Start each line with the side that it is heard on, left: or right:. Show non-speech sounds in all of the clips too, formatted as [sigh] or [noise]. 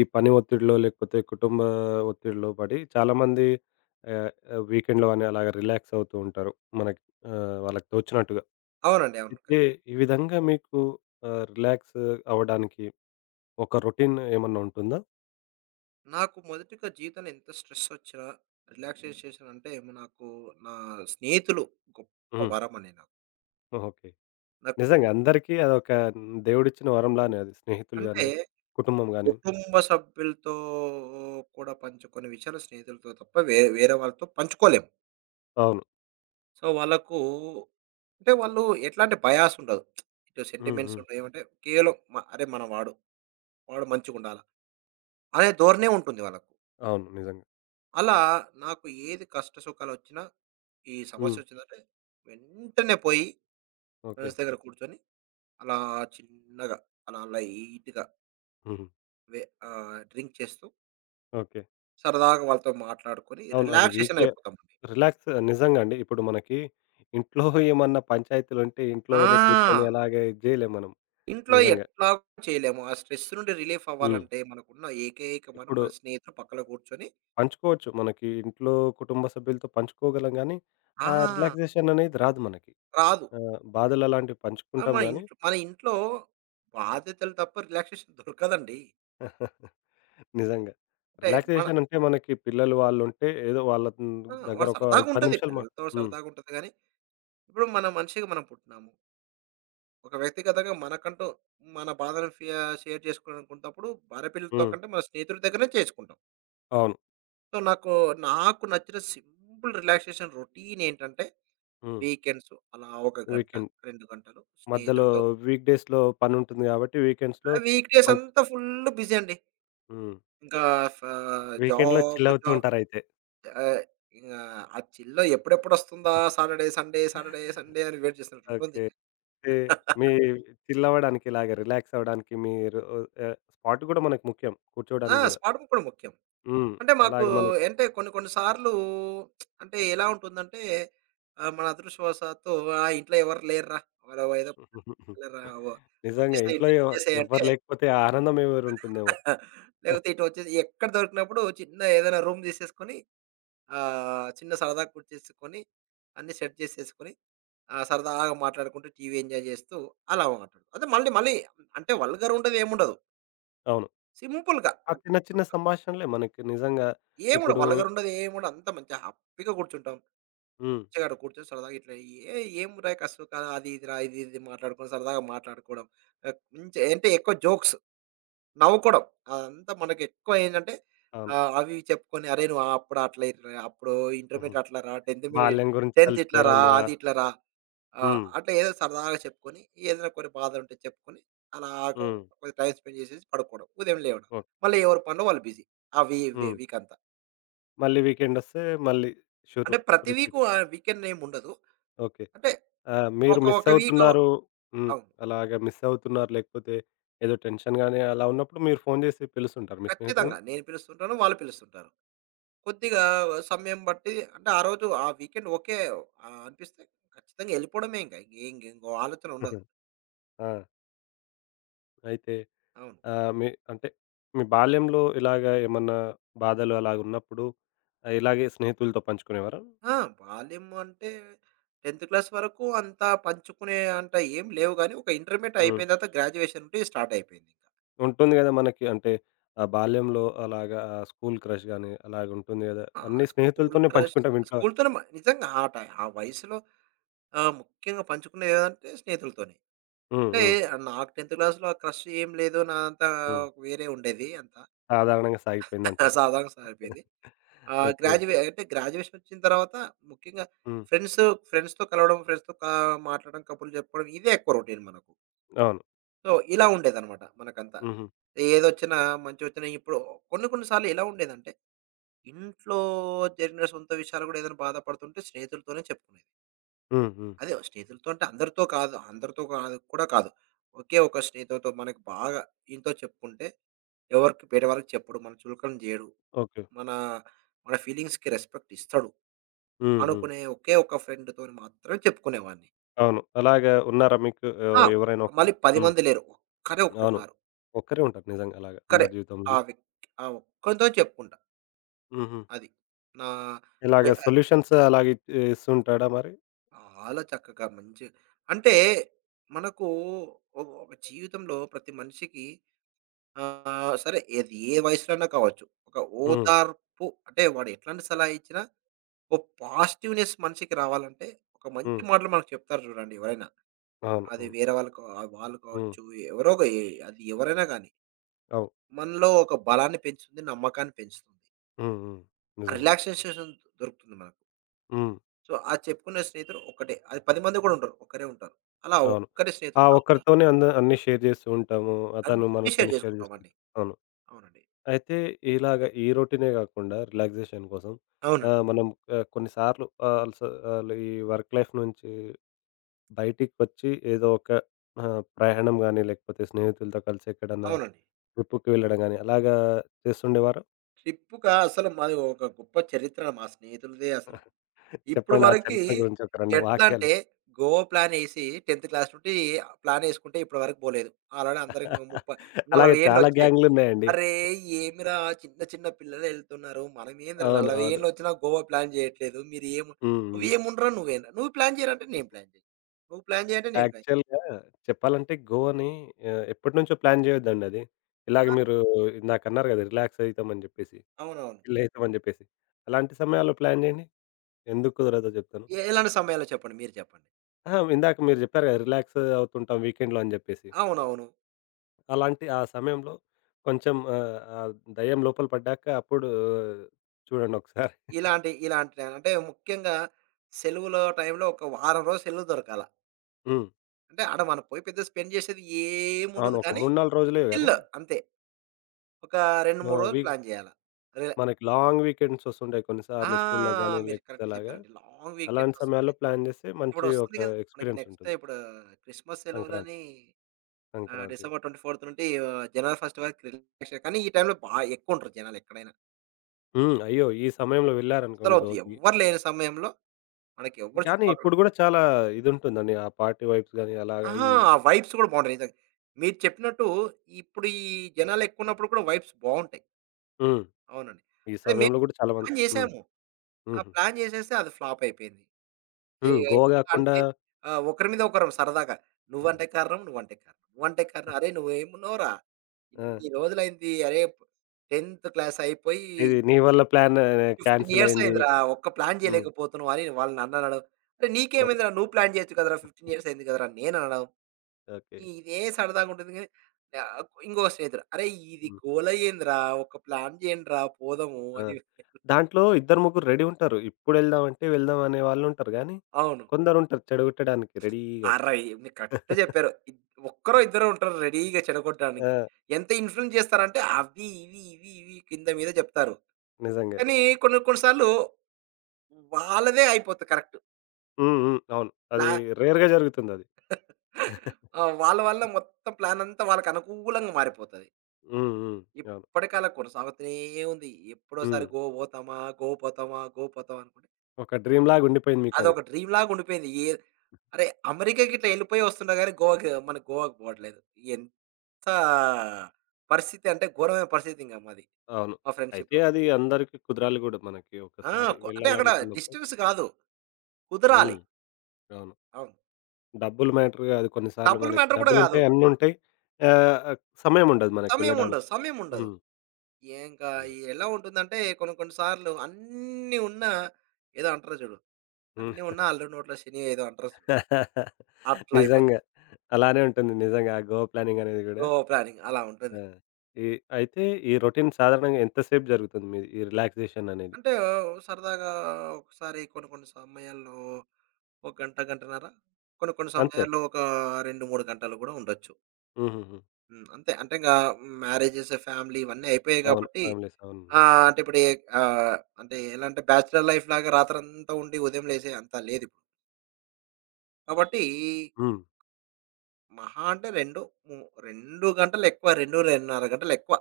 left: ఈ పని ఒత్తిడిలో లేకపోతే కుటుంబ ఒత్తిడిలో పడి చాలామంది ఆహ్, ఆహ్, వీకెండ్‌లో అని అలాగ రిలాక్స్ అవుతూ ఉంటారు. మనకి వాళ్ళకి తోచినట్టుగా.
right: అవునండి. అవును.
left: అయితే ఈ విధంగా మీకు రిలాక్స్ అవ్వడానికి ఒక రొటీన్ ఏమన్నా ఉంటుందా?
right: నాకు మొదటిగా జీవితంలో ఎంత స్ట్రెస్సొచ్చినా, హ్మ్. రిలాక్సేషన్ అంటే నాకు నా స్నేహితులు గొప్ప
left: హ్మ్.
right: వరమండి నాకు.
left: ఓకే.
right: నాకు
left: నిజంగా అందరికీ అదొక దేవుడిచ్చిన వరంలానే అది. స్నేహితులు
right: అంటే
left: గాని, కుటుంబం గాని.
right: కుటుంబ సభ్యులతో కూడా పంచుకునే విషయాలు స్నేహితులతో తప్ప వేరే వాళ్ళతో పంచుకోలేము.
left: అవును.
right: సో, వాళ్ళకు అంటే వాళ్ళు ఎట్లాంటి బయాస్ ఉండదు. ఇటు
left: హ్మ్.
right: సెంటిమెంట్స్
left: హ్మ్.
right: ఉండవు. ఏమంటే కేవలం అరే! మన వాడు. వాడు మంచిగుండాల అనే ధోరణే ఉంటుంది వాళ్ళకు.
left: అవును. నిజంగా.
right: అలా నాకు ఏది కష్ట సుఖాలొచ్చినా, ఈ
left: హ్మ్.
right: సమస్యొచ్చిందంటే వెంటనే పోయి
left: ఓకే.
right: ఫ్రెండ్స్ దగ్గర కూర్చొని అలా చిన్నగా, అలా లైట్‌గా
left: హుహు.
right: వె డ్రింక్ చేస్తూ
left: ఓకే.
right: సరదాగా వాళ్ళతో మాట్లాడుకొని
left: అవును. అది
right: రిలాక్సేషన్ అయిపోతామండి.
left: రిలాక్స్ నిజంగా అండి. ఇప్పుడు మనకి ఇంట్లో [laughs] ఏమన్నా పంచాయతీలుంటే ఇంట్లోనే కూర్చొని
right: ఆ!
left: [laughs] అలాగే ఇది జేయలేం మనం
right: ఇంట్లో
left: నిజంగా.
right: ఎట్లాగో చేయలేము. ఆ స్ట్రెస్ నుండి రిలీఫ్
left: హ్మ్.
right: అవ్వాలంటే మనకున్న ఏకైక వరం
left: ఇప్పుడు
right: మన స్నేహితులు పక్కన కూర్చొని
left: పంచుకోవచ్చు. మనకి ఇంట్లో కుటుంబ సభ్యులతో పంచుకోగలం గానీ,
right: ఆ!
left: ఆ రిలాక్సేషన్ అనేది రాదు మనకి.
right: రాదు.
left: బాధలు అలాంటివి
right: ఆ!
left: పంచుకుంటాం
right: మన
left: గానీ
right: ఇంట్లో మన ఇంట్లో బాధ్యతలు తప్ప రిలాక్సేషన్ దొరకదండి.
left: [laughs] నిజంగా.
right: అంటే మన
left: రిలాక్సేషన్ అంటే మనకి పిల్లలు వాళ్ళుంటే ఏదో వాళ్ళ
right: ఆ!
left: దగ్గర
right: వాడు
left: ఒక 5, 10
right: సరదాగుంటది.
left: నిమిషాలు మా.
right: పిల్లలతో
left: హ్మ్.
right: సరదాగుంటది గానీ, ఇప్పుడు మన మనిషిగా మనం పుట్టినాము. ఒక వ్యక్తిగతంగా మనకంటూ మన బాధను షేర్ చేసుకోవాలనుకున్నప్పుడు భార్య పిల్లలతో
left: హ్మ్.
right: కంటే మన స్నేహితుడి దగ్గరనే చేసుకుంటాం.
left: అవును.
right: సో, నాకు నాకు నచ్చిన సింపుల్ రిలాక్సేషన్ రొటీన్ ఏంటంటే,
left: హ్మ్.
right: వీకెండ్స్ అలా 1 గంట,
left: వీకెండ్
right: 2 గంటలు
left: మధ్యలో
right: స్నేహితుడితో
left: వీక్ డేస్‌లో పనుంటుంది గాబట్టి వీకెండ్స్‌లో
right: వీక్ డేస్
left: మన్
right: అంతా ఫుల్ బిజీ అండి.
left: హ్మ్.
right: ఇంకా ఫ
left: వీకెండ్‌లో
right: జాబ్,
left: చిల్లవుతూ
right: జాబ్
left: ఉంటారయితే.
right: ఆహ్, ఇంగ ఆ చిల్లు ఎప్పుడెప్పుడొస్తుందా సాటర్‌డే, సండే, సాటర్‌డే, సండే అని వెయిట్ చేస్తున్నట్టు ఉంటుంది
left: ఓకే.
right: ఇంక.
left: అంటే మీ చిల్లవ్వడానికి ఇలాగ రిలాక్స్ అవ్వడానికి మీరు స్పాట్ గూడా మనకు ముఖ్యం.
right: ఆ!
left: కూర్చోవడానికి గూడా.
right: స్పాట్ బుక్ కూడా ముఖ్యం.
left: హ్మ్.
right: అంటే మాకు
left: అలాగ మనకి.
right: అంటే కొన్ని కొన్ని సార్లు అంటే ఎలా ఉంటుందంటే మన అదృష్టవశాత్తు ఆ! ఇంట్లో ఎవరు లేరురా! ఎవరో ఏదో
left: [laughs]
right: పనులరా వ
left: నిజంగా
right: వచ్చేసేయి
left: ఇంట్లో
right: ఇంటికొచ్చేసేయి అంటే
left: ఎవ్వరు లేకపోతే ఆ ఆనందం వేరుంటుందేమో.
right: [laughs] లేకపోతే ఇటు వచ్చేసి ఎక్కడ దొరికినప్పుడు చిన్న ఏదైనా రూమ్ తీసేసుకొని చిన్న సరదాగా కుర్చేసేసుకొని అన్నీ సెట్ చేసేసుకొని సరదాగా మాట్లాడుకుంటూ టీవీ ఎంజాయ్ చేస్తూ అలా అదే మళ్ళీ మళ్ళీ అంటే వల్గర్ ఉండదు ఏముండదు.
left: అవును.
right: సింపుల్‌గా.
left: ఆ చిన్న చిన్న సంభాషణలే మనకి నిజంగా
right: ఏం గూడా
left: ఇప్పుడు.
right: వల్గరుండదు. ఏం గూడా అంతా మంచిగా హ్యాపీగా కూర్చుంటాం.
left: హ్మ్.
right: మంచిగా ఆడ కూర్చొని సరదాగా ఇట్లా ఏ ఏంరా కసువు కాదు అది ఇదిరా ఇది ఇది మాట్లాడుకొని సరదాగా మాట్లాడుకోవడం. మంచి అంటే ఎక్కువ జోక్స్ నవ్వుకోవడం. అదంతా మనకి ఎక్కువ ఏంటంటే
left: అవును.
right: అవి చెప్పుకొని అరే! నువ్వు అప్పుడు అట్లా ఇట్లా రా, అప్పుడు
left: హుహు.
right: ఇంటర్మీడియేట్ అట్లా రా,
left: బాల్యం గురించి
right: 10థ్ ఇట్లా రా,
left: తలుచుకోవడం
right: అది ఇట్లా రా.
left: హ్మ్.
right: అట్లా ఏదో సరదాగా చెప్పుకొని ఏదైనా కొన్ని బాధలుంటే చెప్పుకొని అలా
left: హ్మ్.
right: టైమ్ స్పెండ్ చేసేసి పడుకోవడం. ఉదయం లేవడం.
left: ఓకే.
right: మళ్ళీ ఎవరి పనిలో వాళ్ళు బిజీ. ఆ వీ వీ
left: హ్మ్.
right: వీకంతా.
left: మళ్ళీ వీకెండొస్తే మళ్ళీ షురు.
right: అంటే ప్రతి వీకు
left: రిపీట్.
right: వీకెండ్ ఏముండదు.
left: ఓకే.
right: అంటే
left: ఆ! మీరు
right: ఒక ఒక వీకు
left: మిస్సవుతున్నారు. హ్మ్.
right: అవును.
left: అలాగా మిస్సవుతున్నారు లేకపోతే ఏదో టెన్షన్ గాని అలా ఉన్నప్పుడు మీరు ఫోను జేసి పిలుస్తుంటారు మీ
right: ఖచ్చితంగా.
left: స్నేహితుల్ని?
right: నేను పిలుస్తుంటాను. వాళ్ళు పిలుస్తుంటారు. కొద్దిగా సమయం బట్టి అంటే ఆ రోజు ఆ వీకెండ్ ఓకే. అనిపిస్తే ఖచ్చితంగా ఎళ్ళిపోవడమే ఇంక. ఇంకేం ఇంకో ఆలోచన ఉండదు.
left: ఆ! అయితే
right: అవును.
left: మీ అంటే మీ బాల్యంలో ఇలాగ ఏమన్నా బాధలు అలాగున్నప్పుడు ఇలాగే స్నేహితులతో పంచుకునేవారా?
right: ఆ! బాల్యం అంటే 10థ్ క్లాస్ వరకు అంతా పంచుకునే అంత ఏం లేవు గానీ, ఒక ఇంటర్మీడియేట్
left: హ్మ్.
right: అయిపోయిన తర్వాత గ్రాడ్యుయేషన్ నుండి స్టార్ట్ అయిపోయింది.
left: ఉంటుంది గదా! మనకి అంటే ఆ బాల్యంలో అలాగా స్కూలు క్రష్ గాని అలాగుంటుంది గదా!
right: ఆ!
left: అన్నీ
right: స్కూల్
left: స్నేహితులతోనే
right: క్రష్
left: పంచుకుంటాం ఇంట్లో వాళ్ళు.
right: స్కూల్‌తోనే నిజంగా ఆ వయసులో ముఖ్యంగా పంచుకునేదంటే స్నేహితులతోనే.
left: హ్మ్.
right: అంటే
left: హ్మ్.
right: నాకు 10థ్ క్లాస్‌లో ఆ క్రష్ ఏం లేదు. నాదంతా
left: హ్మ్.
right: వేరే ఉండేది అంతా.
left: సాధారణంగా
right: [laughs]
left: సాగిపోయిందంటారు.
right: సాధారణంగా సాగిపోయింది. ఆహ్,
left: ఓకే.
right: గ్రాడ్యుయే అంటే గ్రాడ్యుయేషన్ వచ్చిన తర్వాత ముఖ్యంగా
left: హ్మ్.
right: ఫ్రెండ్స్ ఫ్రెండ్స్‌తో కలవడం, ఫ్రెండ్స్‌తో కా మాట్లాడడం, కబుర్లు చెప్పుకోవడం ఇదే ఎక్కువ రొటీన్ మనకు.
left: అవును.
right: సో, ఇలా ఉండేదనమాట మనకంతా.
left: హుహు.
right: ఏదొచ్చినా మంచొచ్చినా ఇప్పుడు కొన్ని కొన్ని సార్లు ఎలా ఉండేదంటే ఇంట్లో జరిగిన సొంత విషయాలు కూడా ఏదైనా బాధపడుతుంటే స్నేహితులతోనే చెప్పుకునేది.
left: హ్మ్. హ్మ్.
right: అదే స్నేహితులతో అంటే అందరితో కాదు. అందరితో కాదు కూడా కాదు. ఒకే ఒక స్నేహితుడితో మనకు బాగా ఈయనతో చెప్పుకుంటే ఎవరికి బయట వాళ్ళకి చెప్పడు. మన చులకన జేయడు.
left: ఓకే.
right: మన మన ఫీలింగ్స్‌కి రెస్పెక్ట్ ఇస్తాడు.
left: హ్మ్. హ్మ్.
right: అనుకునే ఒకే ఒక ఫ్రెండ్‌తోని మాత్రమే చెప్పుకునేవాడిని.
left: అవును. అలాగా ఉన్నారా మీకు
right: ఆ!
left: ఎవరైనా ఒకరు?
right: మళ్ళీ 10
left: హ్మ్.
right: మంది లేరు. ఒక్కరే
left: అవును.
right: ఒకరున్నారు.
left: ఒక్కరే ఉంటారు నిజంగా అలాగా
right: ఒక్కరే.
left: అందరి
right: ఆ
left: జీవితంలోనూ.
right: వ్యక్తి ఆ ఒక్కనితోనే చెప్పుకుంటా.
left: హుహు.
right: అది. నా ఎ
left: ఇలాగ
right: ఆహ్,
left: సొల్యూషన్స్ అలాగే ఇస్తుంటాడా మరి?
right: చాలా చక్కగా మంచిగా అంటే మనకు ఒక జీవితంలో ప్రతి మనిషికి సరే ఏది ఏ వయసులో అయినా కావచ్చు. ఒక
left: హ్మ్.
right: ఓదార్పు అంటే వాడు ఎట్లాంటి సలహా ఇచ్చినా ఒక పాజిటివ్‌నెస్ మనిషికి రావాలంటే, ఒక మంచి
left: హ్మ్.
right: మాటలు మనకు చెప్తారు చూడండి ఎవరైనా.
left: అవును.
right: అది
left: అవును.
right: వేరే వాళ్ళు కా వాళ్ళు
left: హ్మ్.
right: కావచ్చు, ఎవరో ఒక ఏ అది ఎవరైనా గానీ,
left: అవు
right: మనలో ఒక బలాన్ని పెంచుతుంది, నమ్మకాన్ని పెంచుతుంది.
left: హ్మ్. హ్మ్. నిజంగా.
right: రిలాక్సేషన్ దొరుకుతుంది మనకు.
left: హ్మ్.
right: సో, అది చెప్పుకునే స్నేహితుడు ఒక్కటే. అది 10 మంది కూడా ఉండరు. ఒక్కరే ఉంటారు. అలా
left: అవును.
right: ఒక్కరి
left: ఆ
right: స్నేహితుడు కాకుండా
left: ఒక్కరితోనే అన్నీ షేర్ చేస్తూ ఉంటాము. అతను
right: అన్నీ షేర్
left: మనతోని షేర్
right: చేసుకుంటామండి.
left: చేసుకుంటాడు. అవును.
right: అవునండి.
left: అయితే ఇలాగ ఈ రొటీనే గాకుండా రిలాక్సేషన్ కోసం
right: అవునండి.
left: మనం కొన్ని సార్లు ఈ వర్క్ లైఫ్ నుంచి బయటికొచ్చి ఏదో ఒక ప్రయాణం గాని, లేకపోతే స్నేహితులతో కలిసి ఎక్కడన్నా
right: అవునండి.
left: ట్రిప్‌కి వెళ్ళడం గాని, అలాగా చేస్తుండేవారా?
right: ట్రిప్పుకా అసలు మాది ఒక గొప్ప చరిత్ర మా స్నేహితులదే అసలు. ఇప్పుడు
left: చెప్పండి ఆ
right: వరకి
left: చరిత్ర గురించి ఒక 2
right: ఎట్లా
left: వాక్యాలు.
right: అంటే, గోవా ప్లానేసి 10థ్ క్లాస్ నుండి ప్లానేసుకుంటే ఇప్పటి వరకు పోలేదు. ఆల్రెడీ అందరికి 30,
left: అలాగే
right: 40
left: చాలా
right: ఏండ్లొచ్చాయి.
left: గ్యాంగులున్నాయండి.
right: "అరేయ్! ఏమిరా చిన్న చిన్న పిల్లలెళ్తున్నారు. మనమేందిరా
left: అవును.
right: 40
left: అవును.
right: ఏండ్లొచ్చినా గోవా ప్లాన్ చేయట్లేదు. మీరేమి
left: హ్మ్. హ్మ్.
right: నువ్వేముండ్రా నువ్వేండ్రా? నువ్వు ప్లాన్ చేయరంటే నేను ప్లాన్ చేయను. నువ్వు ప్లాన్ చేయంటే నేను ప్లాన్."
left: యాక్చువల్‌గా చెప్పాలంటే గోవాని ఎప్పటినుంచో ప్లాన్ చేయొద్దండది. ఇలాగ
right: ఆ!
left: మీరు ఇందాకన్నారు గదా! రిలాక్స్ అయితామని జెప్పేసి,
right: అవునవును.
left: చిల్లయితామని జెప్పేసి. అలాంటి సమయాల్లో ప్లాన్ జేయండి. ఎందుకు కుదరదో జెప్తాను.
right: ఎలాంటి సమయాల్లో చెప్పండి? మీరు చెప్పండి.
left: అహా! ఇందాక మీరు జెప్పారు గదా! రిలాక్స్ అవుతుంటాం వీకెండ్‌లో అని జెప్పేసి.
right: అవునవును.
left: అలాంటి ఆ సమయంలో కొంచెం ఆ దెయ్యం లోపల పడ్డాక అప్పుడు చూడండి ఒకసారి.
right: ఇలాంటి ఇలాంటి అంటే ముఖ్యంగా సెలవుల టైంలో ఒక వారం రోజులు సెలవు దొరకాల.
left: హ్మ్.
right: అంటే ఆడ మనం పోయి పెద్ద స్పెండ్ చేసేది
left: అవును.
right: ఏముండదు
left: ఒక
right: కానీ,
left: 3, 4 రోజులే గానీ
right: చిల్ అంతే. ఒక 2, 3
left: ఆహ్,
right: రోజులు
left: వీక్
right: ప్లాన్ చేయాలా. రిలా
left: మనకి లాంగ్ వీకెండ్స్ వస్తుంటాయి
right: ఆ!
left: కొన్నిసార్లు స్కూల్‌లో గానీ,
right: మీరు
left: లేకపోతే
right: కరెక్ట్
left: అలాగా.
right: చెప్పారండి. లాంగ్ వీకెండ్స్
left: అలాంటి
right: వస్తుంది.
left: సమయాల్లో ప్లాన్ చేస్తే మంచి ఒక
right: ఇప్పుడొస్తుంది కదా! మనకి
left: ఎక్స్‌పీరియన్స్
right: నెక్స్ట్
left: ఉంటుంది.
right: ఇప్పుడు క్రిస్మస్
left: సంక్రాంతి,
right: సెలవులని
left: సంక్రాంతి.
right: డిసెంబర్ 24 నుండి జనవరి 1 వరకు రిలాక్సేషన్. కానీ ఈ టైంలో ఎక్కువుంటారు జనాలు ఎక్కడైనా.
left: హ్మ్. అయ్యో! ఈ సమయంలో
right: అసలు
left: వెళ్లారనుకోండి
right: వద్దు,
left: గోవాకి.
right: ఎవ్వరు లేని సమయంలో మనకి ఎవ్వరు
left: గానీ
right: చుట్టుపక్కల
left: ఇప్పుడు గూడా చాలా ఇదుంటుందండి. ఆ పార్టీ వైబ్స్ గానీ అలాగా
right: ఆహా!
left: ఈ.
right: ఆ వైబ్స్ కూడా బావుంటాయి నిజంగా. మీరు చెప్పినట్టు ఇప్పుడు ఈ జనాలెక్కువున్నప్పుడు కూడా వైబ్స్ బావుంటాయి.
left: హ్మ్.
right: అవునండి.
left: ఈ
right: అదే మేము
left: సమయంలో గూడా చాలా మంది.
right: ప్లాన్
left: హ్మ్.
right: చేసాము. ఆ!
left: హుహు.
right: ప్లాన్ చేసేస్తే అది ఫ్లాప్ అయిపోయింది.
left: హ్మ్.
right: ఇగ
left: గోవా
right: ఎట్లా
left: గాకుండా
right: అంటే ఒకరి మీద ఒకరం సరదాగా "నువ్వంటే కారణం, నువ్వంటే కారణం, నువ్వంటే కారణం. అరేయ్! నువ్వేమున్నావురా?
left: ఆ!
right: ఇన్ని రోజులైంది. అరే! 10థ్ క్లాస్ అయిపోయి
left: ఇది నీ వల్ల ప్లాన్
right: 15
left: క్యాన్సిల్
right: ఇయర్స్
left: అయింది.
right: అయిందిరా. ఒక్క ప్లాన్
left: హ్మ్.
right: చేయలేకపోతున్నావు" అని వాళ్ళు నన్ననడం. "అరే!
left: ఓకే.
right: నీకేమైందిరా? నువ్వు ప్లాన్ చేయొచ్చు కదరా! 15 ఇయర్స్ అయింది కదరా!" నేననడం.
left: ఓకే.
right: ఇదే సరదాగా ఉంటుంది గానీ ఆహ్, ఇంకొక స్నేహితుడు "అరేయ్! ఇది
left: హ్మ్.
right: గోల ఏందిరా? ఒక ప్లాన్ చేయండిరా పోదాము"
left: ఆ!
right: అని
left: దాంట్లో ఇద్దరు ముగ్గురు రెడీ ఉంటారు. ఇప్పుడెళ్దామంటే వెళ్దాం అనే వాళ్ళుంటారు గానీ,
right: అవును.
left: కొందరుంటారు చెడగొట్టడానికి రెడీగా.
right: అరయ్! మీరు కరెక్ట్ జెప్పారు. ఒక్కరో, ఇద్దరో ఉంటారు రెడీగా చెడగొట్టడానికి.
left: ఆ!
right: ఎంత ఇన్‌ఫ్లుయెన్స్ జేస్తారంటే అవి, ఇవి, ఇవి, ఇవి కింద మీద జెప్తారు.
left: నిజంగా.
right: కానీ కొన్ని కొన్ని సార్లు వాళ్ళదే అయిపోతది కరెక్ట్.
left: హ్మ్. హ్మ్. అవును.
right: ప్లా
left: అది రేర్‌గా జరుగుతుందది.
right: ఆ!
left: [laughs]
right: వాళ్ళ వల్ల మొత్తం ప్లానంతా వాళ్ళకనుకూలంగా మారిపోతది.
left: హ్మ్. హ్మ్. అవును.
right: ఇప్పటికలా కొనసాగుతూనే ఉంది. ఎప్పుడోసారి
left: హ్మ్.
right: గోవా బోతామా, గోవా పోతామా, గోవా పోతామా అనుకుంటే
left: ఒక డ్రీమ్‌లాగా ఉండిపోయింది మీకది.
right: అదొక డ్రీమ్‌లాగా ఉండిపోయింది. అరే! అమెరికాకి ఇట్లా ఎళ్ళిపోయి వస్తున్నా గానీ గోవాకి మన గోవాకి పోవట్లేదు. ఎంత ఆ! పరిస్థితి అంటే ఘోరమైన పరిస్థితి ఇంక మాది.
left: అవును.
right: మా
left: అయితే
right: ఫ్రెండ్‌షిప్‌లో.
left: అది అందరికి కుదరాలి గూడా మనకి
right: ఆ!
left: ఒకసారి
right: అంటే అక్కడ
left: వెళ్ళాలనుకున్నప్పుడు.
right: డిస్టెన్స్ కాదు. కుదరాలి.
left: హ్మ్. అవును.
right: అవును.
left: డబ్బులు మ్యాటర్ కాదు కొన్నిసార్లు
right: డబ్బులు
left: మనకి.
right: మ్యాటర్ కూడా కాదు.
left: డబ్బులుంటాయి, అన్నుంటాయి. ఆహ్, సమయం ఉండదు మనకి
right: సమయం ఉండదు.
left: వెళ్ళడానికి.
right: సమయం ఉండదు.
left: హ్మ్.
right: ఇంకా
left: అలాగ.
right: ఎలా ఉంటుందంటే కొన్ని కొన్ని సార్లు అన్నీ ఉన్నా ఏదో అంటారు చూడు.
left: హ్మ్.
right: అన్నీ ఉన్నా అల్లుడి నోట్లో శని ఏదో అంటారు చూడు.
left: [laughs]
right: అట్లా అయిపోతుంది.
left: నిజంగా. అలానే ఉంటుంది నిజంగా. ఆ గోవా ప్లానింగ్ అనేది గూడా.
right: గో ప్లానింగ్ అలా ఉంటుంది.
left: ఆ! ఈ అయితే ఈ రొటీన్ సాధారణంగా ఎంతసేపు జరుగుతుంది మీది? ఈ రిలాక్సేషన్ అనేది?
right: అంటే సరదాగా ఒకసారి కొన్ని కొన్ని సమయాల్లో ఒక గంట, గంటన్నర కొన్ని కొన్ని
left: అంతే.
right: సమయాల్లో ఒక 2, 3 గంటలు కూడా ఉండొచ్చు.
left: హుహుహు.
right: హ్మ్. అంతే. అంటే ఇంగా మ్యారేజెస్, ఫ్యామిలీ ఇవన్నీ అయిపోయాయి
left: అవును.
right: గాబట్టి
left: ఫ్యామిలీస్ అవునండి.
right: ఆ! అంటే ఇప్పుడు ఆహ్, అంటే ఎలా అంటే బ్యాచిలర్ లైఫ్ లాగా రాత్రంతా ఉండి ఉదయం లేసే అంత లేదిప్పుడు. కాబట్టి
left: హ్మ్.
right: మహా అంటే 2 ము 2 గంటలెక్కువ 2, 2:30 గంటలెక్కువ.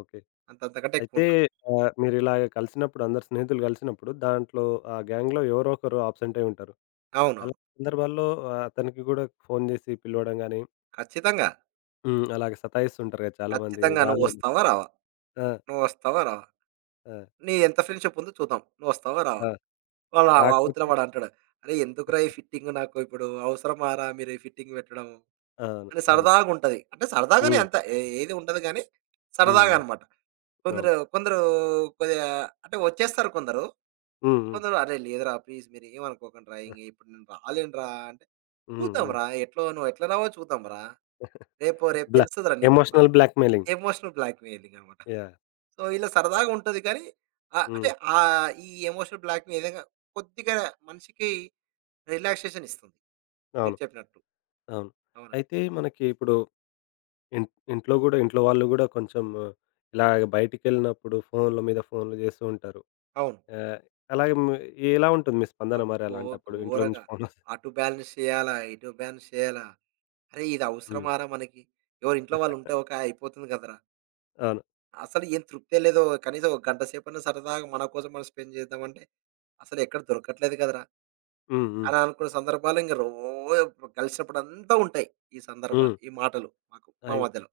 left: ఓకే.
right: అంత అంతకంటే
left: అయితే
right: ఎక్కువుండదు.
left: మీరిలాగ కలిసినప్పుడు అందరు స్నేహితులు కలిసినప్పుడు దాంట్లో ఆ గ్యాంగ్‌లో ఎవరో ఒకరు అబ్సెంట్ అయ్యి ఉంటారు.
right: అవునవును.
left: అలాంటి సందర్భాల్లో అతనికి గూడా ఫోను జేసి పిలవడం గాని,
right: ఖచ్చితంగా.
left: హ్మ్. అలాగ సతాయిస్తుంటారు గదా! చాలామంది
right: ఖచ్చితంగా.
left: రాలేము.
right: నువ్వొస్తావా? రావా?
left: ఆ!
right: నువ్వొస్తావా? రావా?
left: ఆ!
right: నీ ఎంత ఫ్రెండ్‌షిప్ ఉందో చూద్దాం. నువ్వొస్తావా? రావా?
left: ఆ!
right: వాడు అవతల
left: రాకపోతే
right: వాడంటాడు. "అరే! ఎందుకురా ఈ ఫిట్టింగ్ నాకు ఇప్పుడు అవసరమారా మీరు ఈ ఫిట్టింగ్ పెట్టడం?"
left: అవును.
right: అంటే
left: అవును.
right: సరదాగుంటది. అంటే సరదాగానే
left: హ్మ్.
right: అంత ఏది ఉండదు గానీ,
left: హ్మ్.
right: సరదాగా
left: హ్మ్.
right: అనమాట.
left: అవును.
right: కొందరు కొందరు కొద్దిగా అంటే వచ్చేస్తారు కొందరు.
left: హ్మ్. హ్మ్.
right: కొందరు "అరే! లేదురా ప్లీజ్ మీరేమనుకోకండిరా
left: ఆ!
right: ఇంగ ఇప్పుడు నేను రాలేనురా" అంటే,
left: హ్మ్. హ్మ్.
right: "చూద్దాంరా ఎట్లో నువ్వు ఎట్లా రావో చూద్దాంరా. రేపో రేపు
left: బ్లా
right: తెలుస్తదిరా నీకు" మరి
left: ఎమోషనల్ బ్లాక్‌మెయిలింగ్.
right: ఎమోషనల్ బ్లాక్‌మెయిలింగ్ అనమాట.
left: యాహ్!
right: సో, ఇలా సరదాగా ఉంటది కానీ, ఆహ్, అంటే
left: హ్మ్.
right: ఈ ఎమోషనల్ బ్లాక్‌మెయిలింగ్ కొద్దిగా మనిషికి రిలాక్సేషన్ ఇస్తుంది. మీరు
left: అవును.
right: చెప్పినట్టు.
left: అవును.
right: అవునండి.
left: అయితే మనకి ఇప్పుడు ఇం ఇంట్లో గూడా ఇంట్లో వాళ్ళు గూడా కొంచెం ఇలాగ బయటికెళ్ళినప్పుడు ఫోనుల మీద ఫోనులు జేస్తూ ఉంటారు.
right: అవును.
left: ఆహ్, అలాగే మీ ఎలా ఉంటుంది మీ స్పందన మరి
right: అబ్బో!
left: అలాంటప్పుడు ఇంట్లో
right: ఘోరంగా.
left: నుంచి ఫోనొస్తే?
right: అటు బ్యాలెన్స్ చేయాలా, ఇటు బ్యాలెన్స్ చేయాలా. అరే! ఇది
left: హ్మ్.
right: అవసరమారా మనకి? ఎవరి ఇంట్లో వాళ్ళు ఉంటే ఓకే అయిపోతుంది కదరా!
left: అవును.
right: అసలు ఏం తృప్తే లేదు. కనీసం ఒక గంట సేపన్నా సరదాగా మన కోసం మనం స్పెండ్ చేద్దామంటే, అసలు ఎక్కడ దొరకట్లేదు కదరా!
left: హ్మ్. హ్మ్.
right: అని అనుకున్న సందర్భాలు ఇంక రోజు కలిసినప్పుడంతా ఉంటాయి. ఈ సందర్భాలు,
left: హ్మ్.
right: ఈ మాటలు మాకు మా
left: అయి
right: మధ్యలో.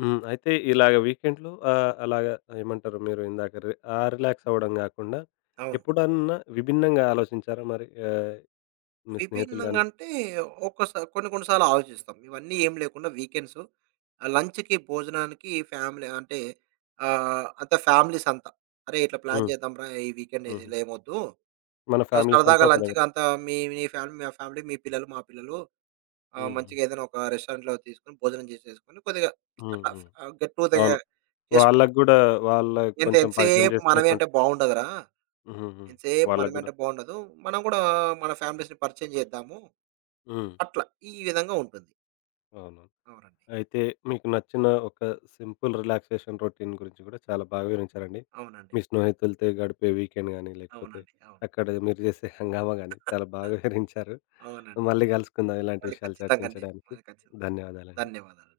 left: హ్మ్. అయితే ఇలాగ వీకెండ్‌లో అలాగా ఏమంటారు మీరు ఇందాక ఆ రిలాక్స్ అవ్వడం గాకుండా
right: అవును.
left: ఎప్పుడన్నా విభిన్నంగా ఆలోచించారా మరి? మీ స్నేహితులు
right: విభిన్నంగా
left: గాని.
right: అంటే కొన్ని కొన్ని సార్లు ఆలోచిస్తాం. ఇవన్నీ ఏం లేకుండా వీకెండ్స్ లంచ్‌కి, భోజనానికి ఫ్యామిలీ అంటే అంత ఫ్యామిలీస్ అంతా. "అరే! ఇట్లా ప్లాన్
left: హ్మ్.
right: చేద్దాంరా ఈ వీకెండ్ ఇది
left: హుహు.
right: లేమొద్దు.
left: మన ఫ్యామిలీస్ అంతా
right: సరదాగా
left: ఒక దగ్గర.
right: లంచ్‌కి అంతా మీ మీ ఫ్యామిలీ, మా ఫ్యామిలీ, మీ పిల్లలు, మా పిల్లలు
left: హ్మ్. హ్మ్.
right: మంచిగా ఏదైనా ఒక రెస్టారెంట్‌లో తీసుకొని భోజనం చేసేసుకొని కొద్దిగా
left: హ్మ్.
right: అట్లా
left: హ్మ్.
right: గెట్
left: అవును.
right: టుగెదర్ చేసుకుంటాం.
left: వాళ్ళకి గూడా వాళ్ళకి
right: ఎంత
left: కొంచెం పరిచయం
right: ఎంతసేపు
left: చేసినట్టు.
right: మనమే అంటే బావుండదురా!
left: హ్మ్. హ్మ్.
right: ఎంతసేపు
left: వాళ్ళకి
right: మనమే
left: గూడా.
right: అంటే బావుండదు. మనం కూడా మన ఫ్యామిలీస్‌ని పరిచయం చేద్దాము."
left: హ్మ్.
right: అట్లా. ఈ విధంగా ఉంటుంది.
left: అవును.
right: అవునండి.
left: అయితే మీకు నచ్చిన ఒక సింపుల్ రిలాక్సేషన్ రొటీన్ గురించి కూడా చాలా బాగా వివరించారండి.
right: అవునండి.
left: మీ స్నేహితులతో గడిపే వీకెండ్ గానీ, లేకపోతే
right: అవునండి. అవును.
left: అక్కడ మీరు చేసే హంగామా గానీ చాలా బాగా వివరించారు.
right: అవునండి.
left: మళ్ళీ కలుసుకుందాం ఇలాంటి
right: మళ్ళీ
left: విషయాలు
right: ఖచ్చితంగా అండి.
left: చర్చించడానికి.
right: మళ్ళీ ఖచ్చితంగా.
left: ధన్యవాదాలండి.
right: ధన్యవాదాలు.